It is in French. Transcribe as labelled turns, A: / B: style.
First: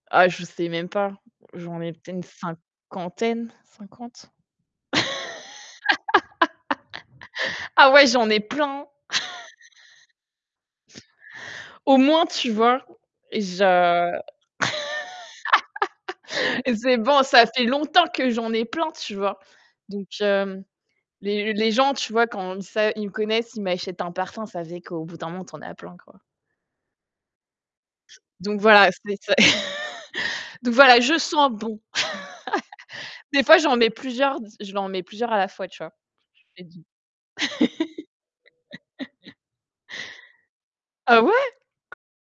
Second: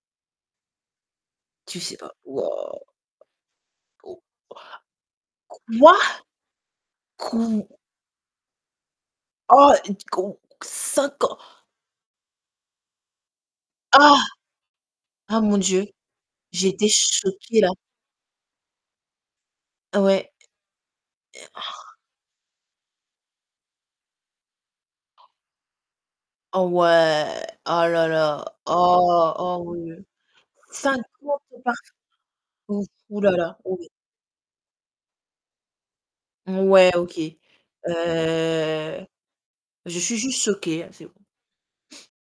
A: Ah je sais même pas.
B: Tu
A: J'en ai
B: sais pas.
A: peut-être,
B: Waouh.
A: cinquantaine, 50.
B: Quoi? Quou
A: Ah ouais, j'en ai plein
B: Oh d quou cinquan
A: Au moins, tu vois, je
B: Ah! Ah mon Dieu, j'étais
A: c'est bon, ça
B: choquée
A: fait
B: là.
A: longtemps que j'en ai plein, tu vois. Donc,
B: Ouais.
A: hem, les les gens, tu vois, quand sa ils me connaissent, ils m'achètent un parfum, ça fait qu'au bout d'un moment, tu en as plein, quoi.
B: Oh ouais, oh là là,
A: Donc voilà, c'est
B: oh,
A: c'est
B: oh oui.
A: donc voilà, je
B: Cinquante
A: sens
B: parf
A: bon
B: ouf, oh là
A: des
B: là,
A: fois, j'en
B: oh ouais.
A: mets plusieurs, j je l'en mets plusieurs à la fois, tu vois [unintelligible]
B: Ouais OK. Heu, je suis juste choquée
A: Ah
B: [unintelligible]
A: ouais?